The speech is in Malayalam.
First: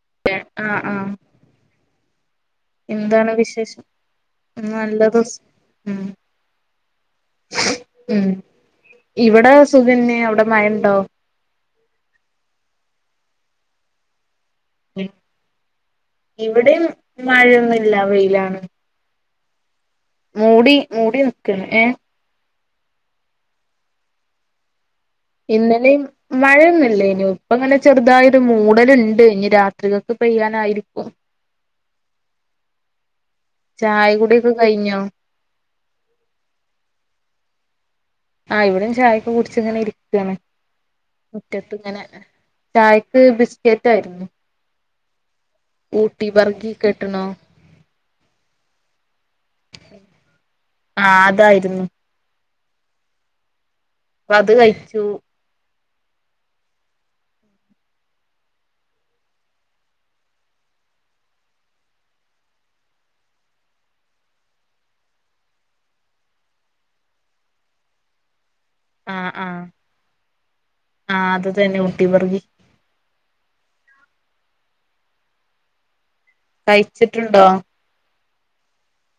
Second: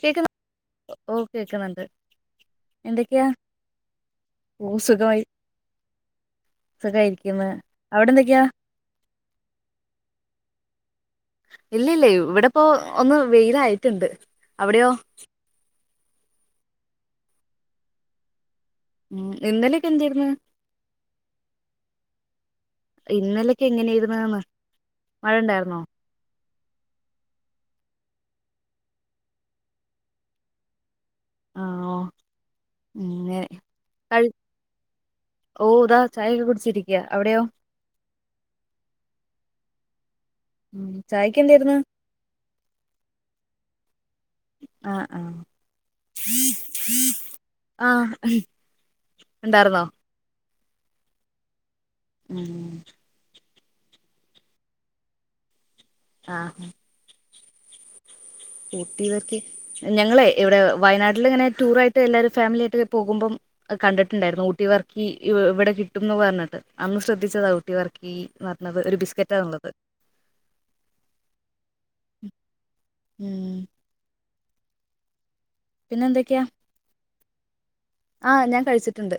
കേക്കുന്നു ആഹ് ആഹ് ഓ കേക്കുന്നുണ്ട് എന്തൊക്കെയാ എന്താണ് വിശേഷം ഓ നല്ലത് സുഖമായി ഉം സുഖായിരിക്കുന്നു അവിടെ ഉം എന്തൊക്കെയാ ഇവിടെ സുഖന്നേ അവിടെ മഴണ്ടോ ഇല്ലല്ല ഇവിടെപ്പോ ഒന്ന് വെയിലായിട്ടുണ്ട് അവിടെയോ ഇവിടെയും മഴയൊന്നുല്ല വെയിലാണ് എന്താണ് മൂടി മൂടി നിക്കന്നെ ഇന്നലൊക്കെ എങ്ങനെയിരുന്നെന്ന് ഇന്നലിം മഴയൊന്നുല്ലേയിനു, ഇപ്പ നല്ല ചെറുതായിഒരു മൂടലുണ്ടിനി രാത്രികൾക്ക് പെയ്യാനായിരിക്കും ആ ഓ ഉം, അങ്ങനെ കഴി ചായകൂടിയൊക്കെ കഴിഞ്ഞോ ഓ.. ഇതാ ചായയൊക്കെ കുടിച്ചിരിക്കയാഅവിടെയോ ആഹ് ഇവിടെയുംചായയൊക്കെ കുടിച്ചിങ്ങനെയിരിക്കയാണ് ഉം.. ചായ് മുറ്റത്തിങ്ങനെ ചായക്ക് ബിസ്കറ്റായിരുന്നു ആഹ്, ആഹ്, ബർഗി കേട്ട്ണോ ആഹ് ഉണ്ടായിരുന്നോ ആഹ്, അതായിരുന്നു ഉം അതുകഴിച്ചു ആഹ് ഊട്ടിബറക്കി ഞങ്ങളെ ഇവിടെ വയനാട്ടിലിങ്ങനെ ടൂറായിട്ട് എല്ലാവരും ഫാമിലിയായിട്ടു പോകുമ്പം കണ്ടിട്ടുണ്ടായിരുന്നു, ഊട്ടിവർഗിയിവിടെ കിട്ടൂന്നുപറഞ്ഞിട്ടന്ന് ശ്രദ്ധിച്ചതാ ഊട്ടി വർഗി ഈ പറഞ്ഞതൊരു ആഹ് ബിസ്ക്കറ്റാണുള്ളത് ആഹ് അതു തന്നെ ഊട്ടി വർഗി ഉം പിന്നെയെന്തൊക്കയാ കഴിച്ചിട്ടുണ്ടോ ആഹ് ഞാൻകഴിച്ചിട്ടുണ്ട്